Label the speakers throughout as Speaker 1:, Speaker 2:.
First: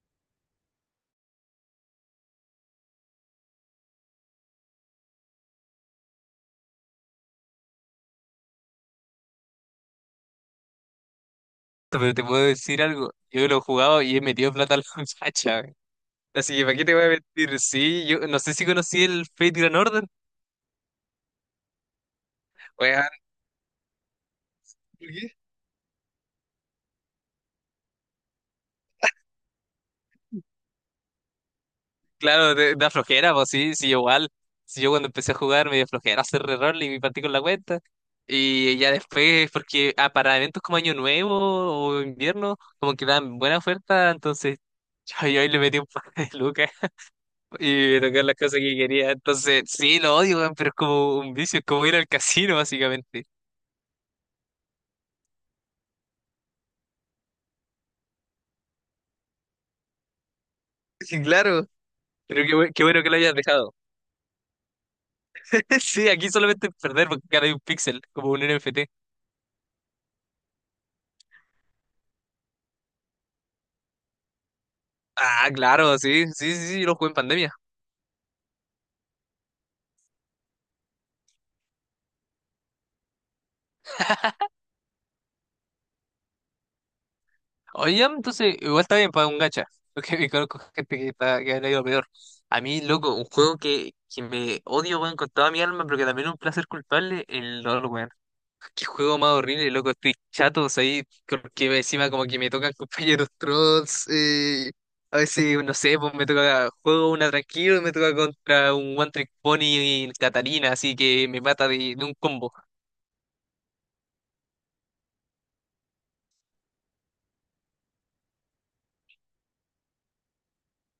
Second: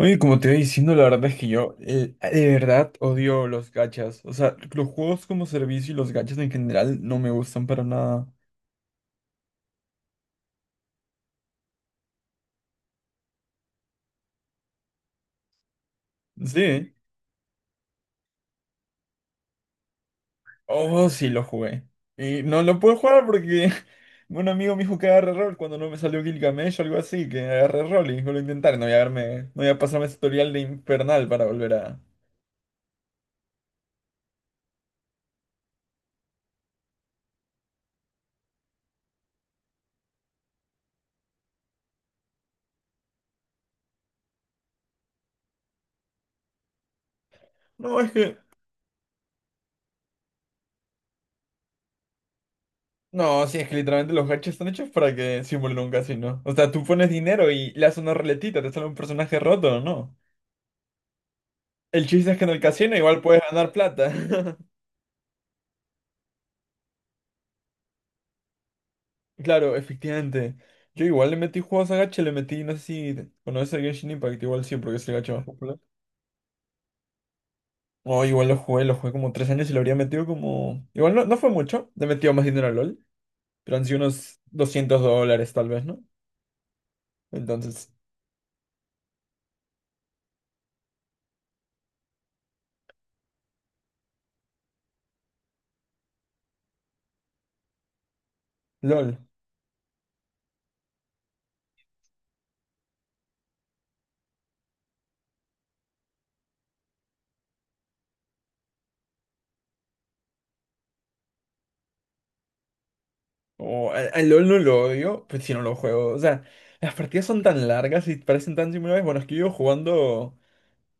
Speaker 1: Oye, como te iba diciendo, la verdad es que yo de verdad odio los gachas. O sea, los juegos como servicio y los gachas en general no me gustan para nada.
Speaker 2: Pero te puedo decir algo. Yo lo he jugado y he metido plata a la muchacha, güey. Así que, ¿para qué
Speaker 1: Sí.
Speaker 2: te voy a mentir? Sí, yo no sé si conocí el Fate Grand Order.
Speaker 1: Oh, sí, lo jugué. Y no lo puedo
Speaker 2: Weón,
Speaker 1: jugar porque un amigo me dijo que agarre
Speaker 2: ¿qué?
Speaker 1: rol cuando no me salió Gilgamesh o algo así, que agarre rol y lo intentaré. No voy a verme, no voy a pasarme ese tutorial de infernal para volver a...
Speaker 2: Claro, da flojera, pues sí, sí, igual. Si yo cuando empecé a jugar me dio flojera hacer reroll y me partí con la cuenta. Y ya después, porque para eventos como Año Nuevo o invierno, como que dan buena oferta, entonces yo ahí le metí un par de lucas y
Speaker 1: No,
Speaker 2: me
Speaker 1: es
Speaker 2: tocaron las
Speaker 1: que...
Speaker 2: cosas que quería. Entonces, sí, lo odio, weón, pero es como un vicio, es como ir al casino, básicamente.
Speaker 1: No, sí, es que literalmente los gachas están hechos para que simulen un casino. O sea, tú pones dinero y le haces una ruletita, te sale un personaje roto, ¿no?
Speaker 2: Sí, claro.
Speaker 1: El chiste es que
Speaker 2: Pero
Speaker 1: en el
Speaker 2: qué
Speaker 1: casino
Speaker 2: bueno que lo
Speaker 1: igual
Speaker 2: hayas
Speaker 1: puedes ganar
Speaker 2: dejado.
Speaker 1: plata.
Speaker 2: Sí, aquí solamente perder porque cada hay un píxel, como un NFT.
Speaker 1: Claro, efectivamente. Yo igual le metí juegos a gacha, le metí, no sé si conoces el Genshin Impact, igual sí, porque es el gacha más
Speaker 2: Ah,
Speaker 1: popular.
Speaker 2: claro, sí, sí, sí, sí, lo jugué en pandemia.
Speaker 1: Oh, igual lo jugué como 3 años y lo habría metido como... Igual no, no fue mucho, le he metido más dinero a LOL, pero han sido unos $200 tal vez, ¿no? Entonces,
Speaker 2: Oye, ya, entonces, igual está bien para un gacha. Porque me conozco gente que le ha ido peor. A mí, loco, un juego que me odio, weón, con toda mi alma, pero que también es un placer culpable, el LOL, weón. Qué
Speaker 1: LOL.
Speaker 2: juego más horrible, loco. Estoy chato, ahí. Porque encima como que me tocan compañeros trolls. A veces, no sé, pues me toca juego una tranquilo y me toca contra un One Trick Pony y Catarina, así que me mata de un combo.
Speaker 1: Oh, al LOL no lo odio, pues si no lo juego. O sea, las partidas son tan largas y parecen tan similares. Bueno, es que yo jugando...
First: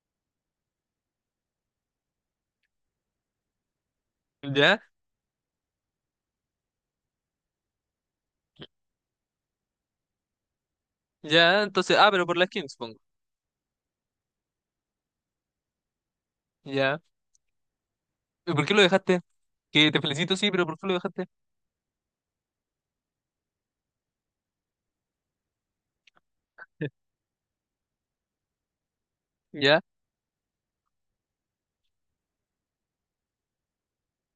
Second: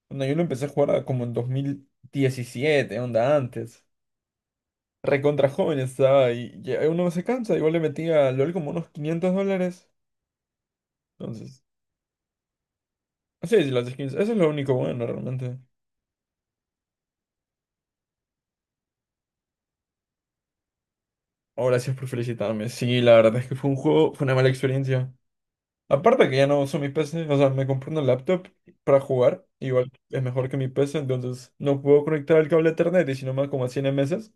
Speaker 1: Cuando yo lo empecé a jugar como en 2017, onda antes.
Speaker 2: ¿Ya?
Speaker 1: Recontra joven estaba y ya uno no se cansa. Igual le metí a LOL como unos $500. Entonces,
Speaker 2: ¿Ya? Entonces, ah, pero por las skins, pongo.
Speaker 1: así sí, las skins. Eso es lo único bueno realmente.
Speaker 2: ¿Ya? ¿Y por qué lo dejaste? Que te felicito, sí, pero ¿por qué lo dejaste?
Speaker 1: Oh, gracias por felicitarme. Sí, la verdad es que fue un juego, fue una mala experiencia. Aparte que ya no uso mi PC, o sea, me compré una laptop para jugar.
Speaker 2: ¿Ya?
Speaker 1: Igual es mejor que mi PC, entonces no puedo conectar el cable a Ethernet y si no me da como a 100 meses.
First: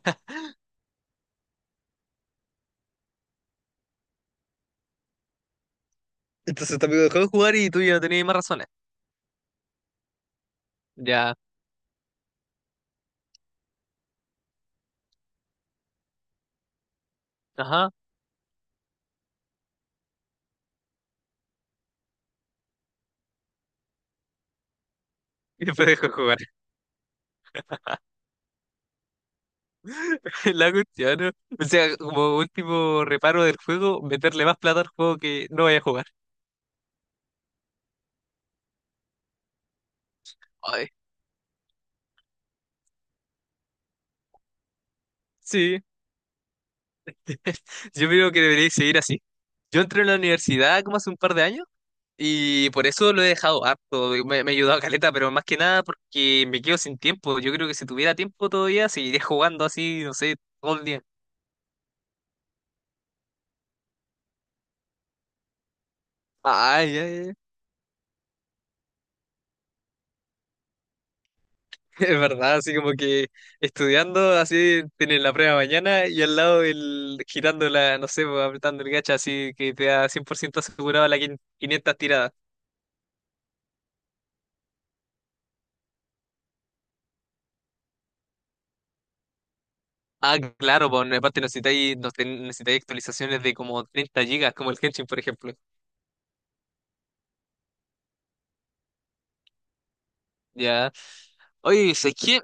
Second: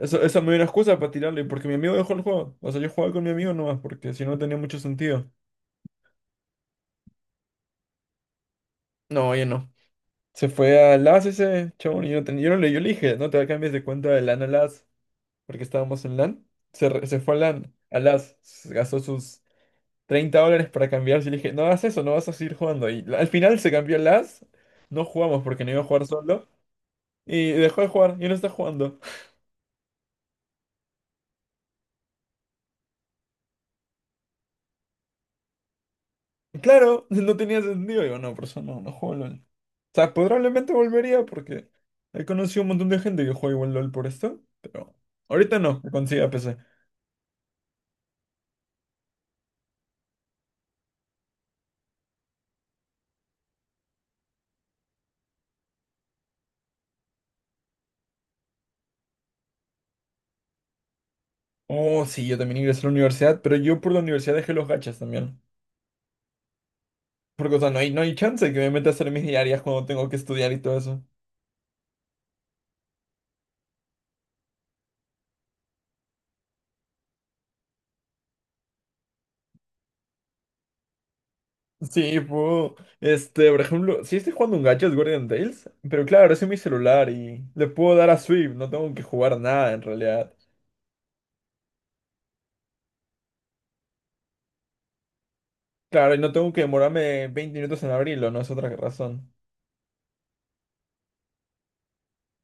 Speaker 1: Eso, esa me dio una excusa para tirarle, porque mi amigo dejó el juego. O sea, yo jugaba con mi amigo nomás, porque si no tenía mucho sentido.
Speaker 2: Entonces tu amigo dejó de jugar y tú ya no tenías más razones.
Speaker 1: No, oye, no. Se fue a LAS
Speaker 2: Ya.
Speaker 1: ese chabón y yo, no ten- yo no le, yo le dije, no te cambies de cuenta de LAN a LAS, porque estábamos en LAN. Se fue a LAN,
Speaker 2: Ajá.
Speaker 1: a LAS, se gastó sus $30 para cambiarse y le dije, no hagas eso, no vas a seguir jugando. Y la- al final se cambió a LAS, no jugamos porque
Speaker 2: Y
Speaker 1: no iba a
Speaker 2: después
Speaker 1: jugar
Speaker 2: dejó de jugar.
Speaker 1: solo y dejó de jugar y no está jugando.
Speaker 2: La cuestión, ¿no? O sea, como último reparo del juego, meterle más plata al juego que no vaya a jugar.
Speaker 1: Claro, no tenía sentido. Digo, no, por eso no, no juego LOL. O sea, probablemente
Speaker 2: Ay,
Speaker 1: volvería porque he conocido un montón de gente que juega igual LOL por esto, pero ahorita
Speaker 2: sí,
Speaker 1: no, que consiga PC.
Speaker 2: yo creo que debería seguir así. Yo entré en la universidad como hace un par de años y por eso lo he dejado harto. Me ha ayudado caleta, pero más que nada porque me quedo sin tiempo. Yo creo que si tuviera tiempo todavía seguiría jugando así, no sé, todo el día.
Speaker 1: Oh, sí, yo también ingresé a la universidad, pero yo por la universidad dejé los gachas también.
Speaker 2: Ay, ay, ay.
Speaker 1: Porque, o sea, no hay chance de que me meta a hacer mis diarias cuando tengo que estudiar y todo eso.
Speaker 2: Es verdad, así como que estudiando, así tienes la prueba mañana y al lado el girando la, no sé, pues, apretando el gacha, así que te da 100% asegurado 500
Speaker 1: Sí,
Speaker 2: tiradas.
Speaker 1: puedo. Este, por ejemplo, si estoy jugando un gacha es Guardian Tales, pero claro, es en mi celular y le puedo dar a Swift, no tengo que jugar nada en realidad.
Speaker 2: Ah, claro, pues en parte necesitáis actualizaciones de como 30 gigas, como el Genshin, por ejemplo.
Speaker 1: Claro, y no tengo que demorarme 20 minutos en abrirlo, no es otra razón.
Speaker 2: Ya. Oye, es que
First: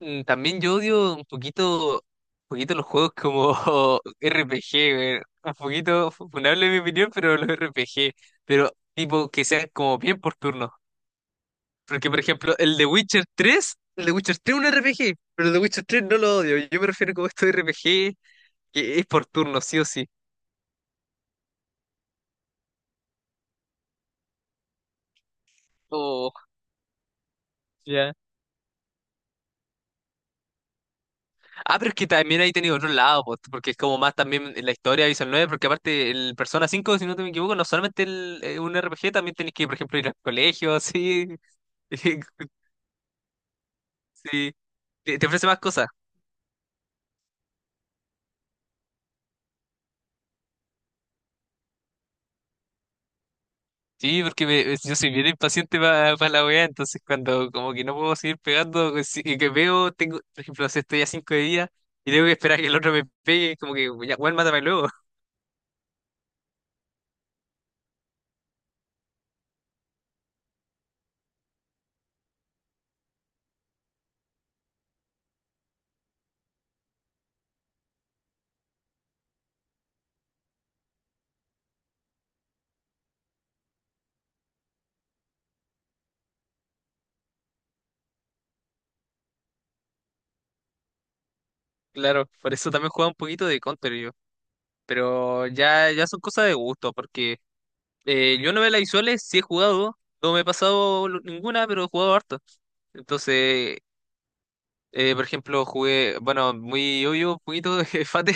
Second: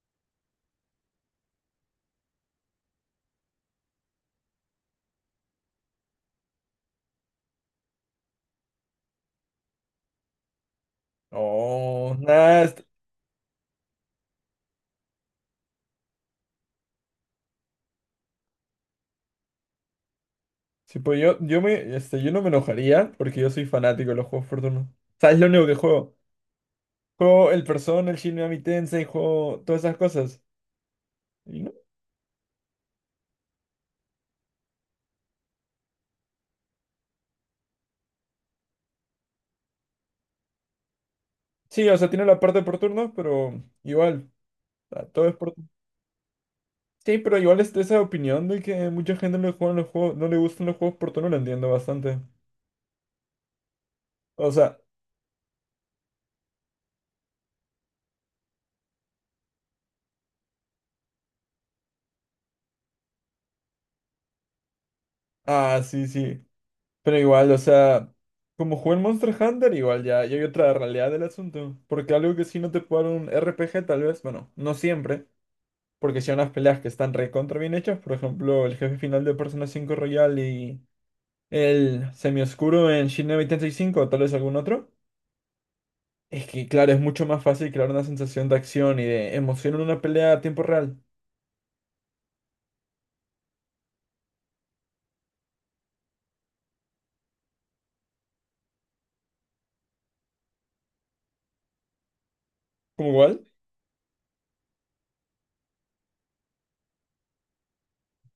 Speaker 2: también yo odio un poquito los juegos como RPG, güey. Un poquito funable en mi opinión, pero los RPG. Pero tipo que sean como bien por turno. Porque,
Speaker 1: Oh,
Speaker 2: por ejemplo,
Speaker 1: nada,
Speaker 2: el de Witcher 3 el de Witcher 3 es un RPG, pero el de Witcher 3 no lo odio. Yo me refiero como esto de RPG, que es por turno, sí o sí.
Speaker 1: sí, pues yo no me enojaría porque yo soy fanático de los juegos por turno. ¿Sabes lo único que juego?
Speaker 2: Oh,
Speaker 1: Juego el Persona,
Speaker 2: ya.
Speaker 1: el Shin Megami Tensei, juego todas esas cosas. Y no.
Speaker 2: Ah, pero es que también ahí tenido otro lado, po, porque es como más también en la historia de Visual 9 porque aparte el Persona 5 si no te me equivoco, no solamente un RPG, también tenés que, por ejemplo, ir al colegio, así.
Speaker 1: Sí, o sea, tiene la parte por turnos, pero igual.
Speaker 2: Sí,
Speaker 1: O sea,
Speaker 2: te
Speaker 1: todo es
Speaker 2: ofrece
Speaker 1: por
Speaker 2: más
Speaker 1: turnos.
Speaker 2: cosas.
Speaker 1: Sí, pero igual está esa opinión de que mucha gente no le juegan los juegos, no le gustan los juegos por turno, lo entiendo bastante.
Speaker 2: Sí, porque
Speaker 1: O sea,
Speaker 2: yo soy bien impaciente para la weá, entonces cuando como que no puedo seguir pegando, que si- que veo, tengo, por ejemplo, no sé, estoy a cinco de día y tengo que esperar a que el otro me pegue, como que ya, weón, mátame luego.
Speaker 1: ah, sí, sí. Pero igual, o sea, como jugué el Monster Hunter, igual ya, ya hay otra realidad del asunto. Porque algo que sí no te puede dar un RPG, tal vez, bueno, no siempre. Porque si hay unas peleas que están recontra bien hechas, por ejemplo, el jefe final de Persona 5 Royal y. El semioscuro en Shin 85 o tal vez algún otro. Es que, claro, es mucho más fácil crear una sensación de acción y de emoción en una pelea a tiempo real.
Speaker 2: Claro, por eso también jugaba un poquito de Counter yo. Pero ya, ya son cosas de gusto, porque yo novelas visuales sí he jugado, no me he ninguna, pero he jugado harto.
Speaker 1: ¿Como igual?
Speaker 2: Entonces, por ejemplo, jugué, bueno, muy obvio, un poquito de Fate,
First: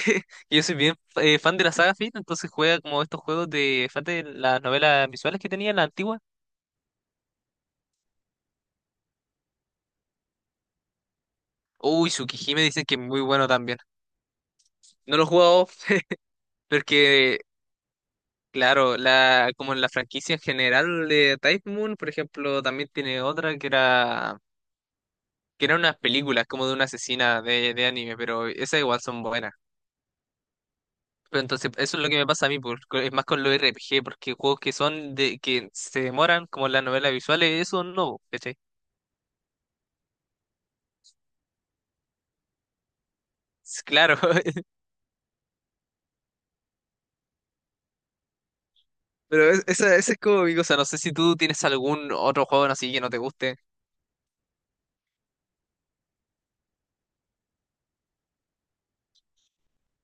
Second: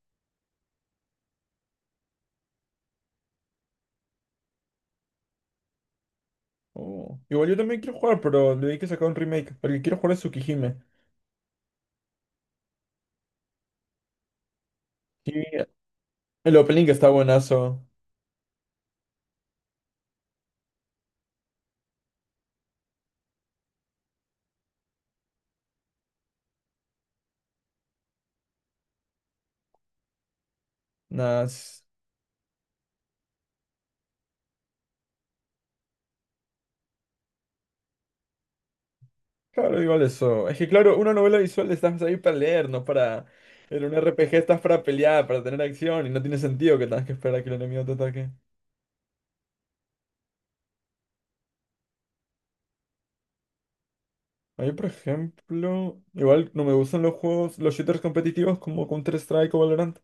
Speaker 2: que yo soy bien fan de la saga Fate, entonces juega como estos juegos de Fate, las novelas visuales que tenía, las antiguas.
Speaker 1: Oh, igual yo también quiero jugar, pero le di que sacar un remake. El que quiero jugar es Tsukihime.
Speaker 2: Uy, Tsukihime dicen que es muy bueno también. No lo he
Speaker 1: Y
Speaker 2: jugado
Speaker 1: el opening está
Speaker 2: porque,
Speaker 1: buenazo.
Speaker 2: claro, la, como en la franquicia en general de Type Moon, por ejemplo, también tiene otra que eran unas películas como de una asesina de anime, pero esas igual son buenas. Pero entonces,
Speaker 1: Nas.
Speaker 2: eso es lo que me pasa a mí, es más con los RPG, porque juegos que son de que se demoran, como las novelas visuales, eso no, ¿cachai?
Speaker 1: Claro, igual eso. Es que, claro, una novela visual estás ahí para leer, no para. En un
Speaker 2: Claro,
Speaker 1: RPG estás para pelear, para tener acción, y no tiene sentido que tengas que esperar a que el enemigo te ataque.
Speaker 2: pero esa, esa es como mi cosa. No sé si tú tienes algún otro juego así que no te guste.
Speaker 1: A mí, por ejemplo, igual no me gustan los juegos, los shooters competitivos como Counter-Strike o Valorant.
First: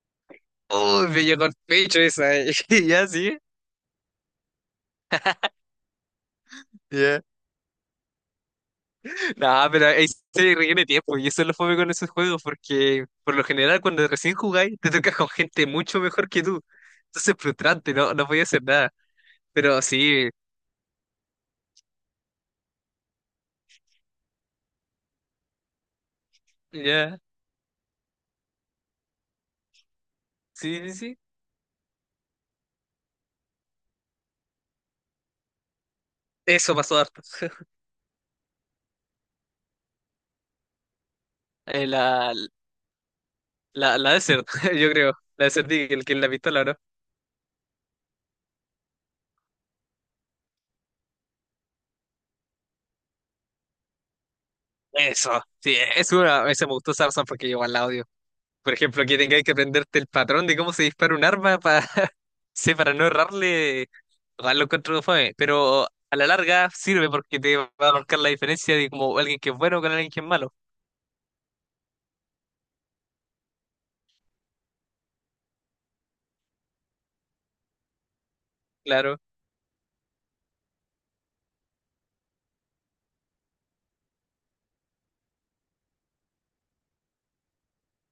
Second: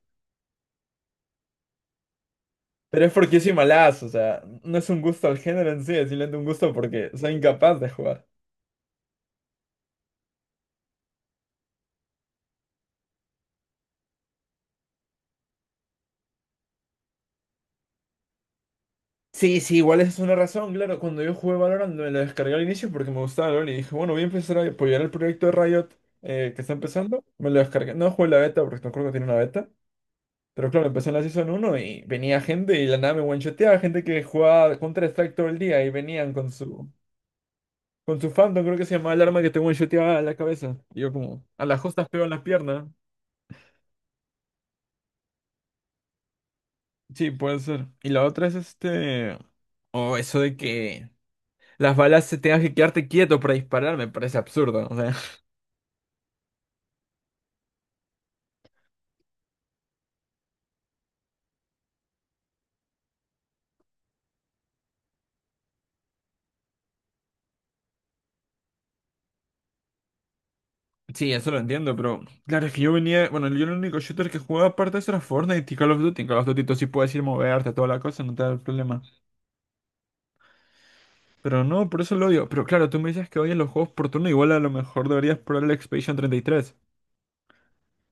Speaker 2: Uy, me llegó el pecho esa, eh. Ya,
Speaker 1: Pero es porque
Speaker 2: sí.
Speaker 1: yo soy malazo, o sea, no es un gusto al género en sí, es simplemente un gusto porque
Speaker 2: Ya.
Speaker 1: soy incapaz de jugar.
Speaker 2: No, pero ahí se requiere tiempo, y eso es lo fome con esos juegos, porque por lo general, cuando recién jugáis, te tocas con gente mucho mejor que tú. Entonces es frustrante, no, no podía hacer nada.
Speaker 1: Sí, sí,
Speaker 2: Pero
Speaker 1: igual esa es
Speaker 2: sí,
Speaker 1: una razón, claro. Cuando yo jugué Valorant me lo descargué al inicio porque me gustaba LoL y dije, bueno, voy a empezar a apoyar el proyecto de Riot que está
Speaker 2: ya.
Speaker 1: empezando. Me lo descargué. No jugué la beta porque no creo que tiene una beta. Pero
Speaker 2: Sí,
Speaker 1: claro,
Speaker 2: sí,
Speaker 1: empecé en
Speaker 2: sí.
Speaker 1: la Season 1 y venía gente y de la nada me one gente que jugaba Counter-Strike todo el día y venían con
Speaker 2: Eso
Speaker 1: su.
Speaker 2: pasó harto.
Speaker 1: Con su fandom, creo que se llamaba el arma que te shoteaba a la cabeza. Y yo como, a las
Speaker 2: Eh,
Speaker 1: justas pego en
Speaker 2: la,
Speaker 1: la pierna.
Speaker 2: la Desert, yo creo. La Desert Eagle, que es la pistola, ¿no?
Speaker 1: Sí, puede ser. Y la otra es este... O eso de que las balas se tengas que quedarte quieto para disparar, me parece absurdo. O sea,
Speaker 2: Eso. Sí, es una. Esa me gustó sarson porque yo al audio. Por ejemplo, que tengáis que aprenderte el patrón de cómo se dispara un arma para sí, para no errarle. Igual lo encuentro fome. Pero a la larga sirve porque te va a marcar la diferencia de como alguien que es bueno con alguien que es malo.
Speaker 1: sí, eso lo entiendo, pero... Claro, es que yo venía... Bueno, yo el único shooter que jugaba aparte de eso era Fortnite y Call of Duty. En Call of Duty tú sí puedes ir moverte, toda la cosa, no te da problema.
Speaker 2: Claro.
Speaker 1: Pero no, por eso lo odio. Pero claro, tú me dices que odias los juegos por turno, igual a lo mejor deberías probar el Expedition 33.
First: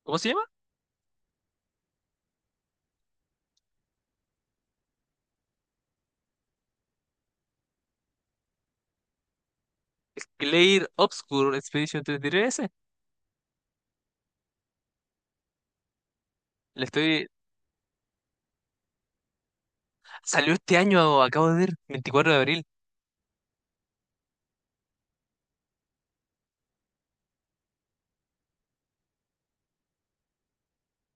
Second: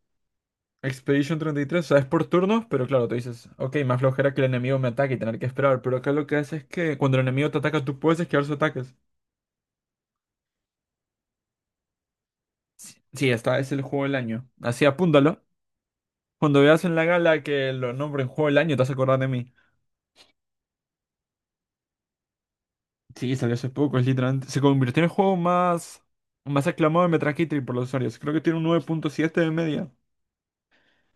Speaker 2: ¿Cómo se llama?
Speaker 1: Expedition 33, sabes por turnos, pero claro, tú dices, ok, más flojera que el enemigo me ataque y tener que esperar. Pero acá lo que hace es que cuando el enemigo te ataca, tú puedes esquivar sus ataques.
Speaker 2: Clair Obscure Expedition 33S.
Speaker 1: Sí, sí, esta es el juego del año. Así apúntalo. Cuando
Speaker 2: Le
Speaker 1: veas en la
Speaker 2: estoy.
Speaker 1: gala que lo nombren juego del año, te vas a acordar de mí.
Speaker 2: Salió este año, acabo de ver, 24 de abril.
Speaker 1: Sí, salió hace poco, es literalmente. Se convirtió en el juego más aclamado de Metacritic por los usuarios. Creo que tiene un 9,7 de media.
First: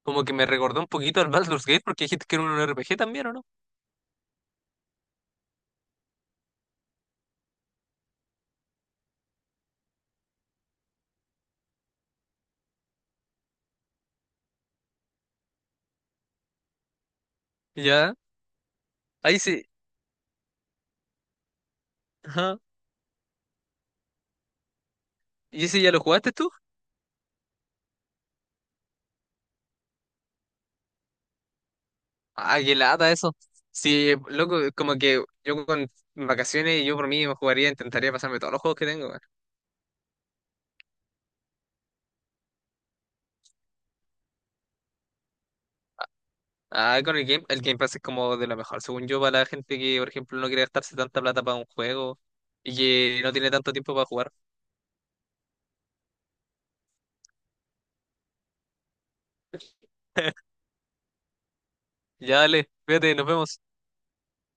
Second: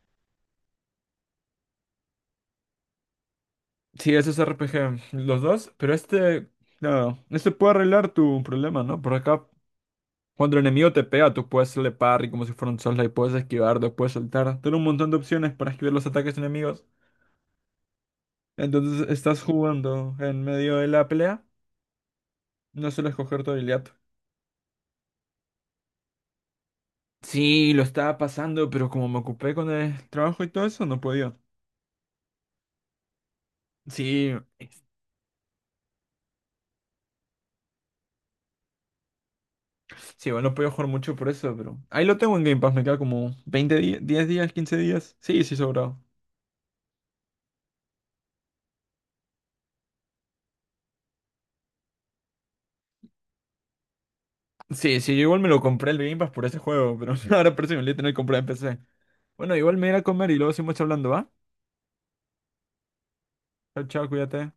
Speaker 2: Como que me recordó un poquito al Baldur's Gate porque dijiste que era un RPG también, ¿o no?
Speaker 1: Sí, ese es RPG, los dos, pero este. Claro, este puede arreglar tu problema, ¿no? Por acá. Cuando el enemigo te pega, tú puedes hacerle parry como si fuera un Soulslike, puedes esquivar, después saltar. Tienes un montón de opciones para esquivar los ataques enemigos.
Speaker 2: Ya,
Speaker 1: Entonces
Speaker 2: ahí
Speaker 1: estás
Speaker 2: sí.
Speaker 1: jugando en medio de la pelea,
Speaker 2: Ajá.
Speaker 1: no suelo escoger tu habilidad.
Speaker 2: ¿Y ese ya lo jugaste tú?
Speaker 1: Sí, lo estaba pasando, pero como me ocupé con el trabajo y todo eso, no podía.
Speaker 2: Ah, qué lata eso. Sí,
Speaker 1: Sí,
Speaker 2: loco, como que yo con vacaciones, yo por mí me jugaría, intentaría pasarme todos los juegos que tengo, weón.
Speaker 1: sí, bueno, no podía jugar mucho por eso, pero ahí lo tengo en Game Pass, me queda como 20 días, 10 días, 15 días. Sí, sí, sobrado.
Speaker 2: Ah, con el Game Pass es como de lo mejor, según yo, para la gente que, por ejemplo, no quiere gastarse tanta plata para un juego y que no tiene tanto tiempo para jugar.
Speaker 1: Sí, sí, yo igual me lo compré el Game Pass por ese juego, pero ahora parece que me lo voy a tener que comprar en PC. Bueno, igual me iré a comer y luego seguimos hablando, ¿va?
Speaker 2: Ya, dale, fíjate, nos vemos.
Speaker 1: Chao, chao, cuídate.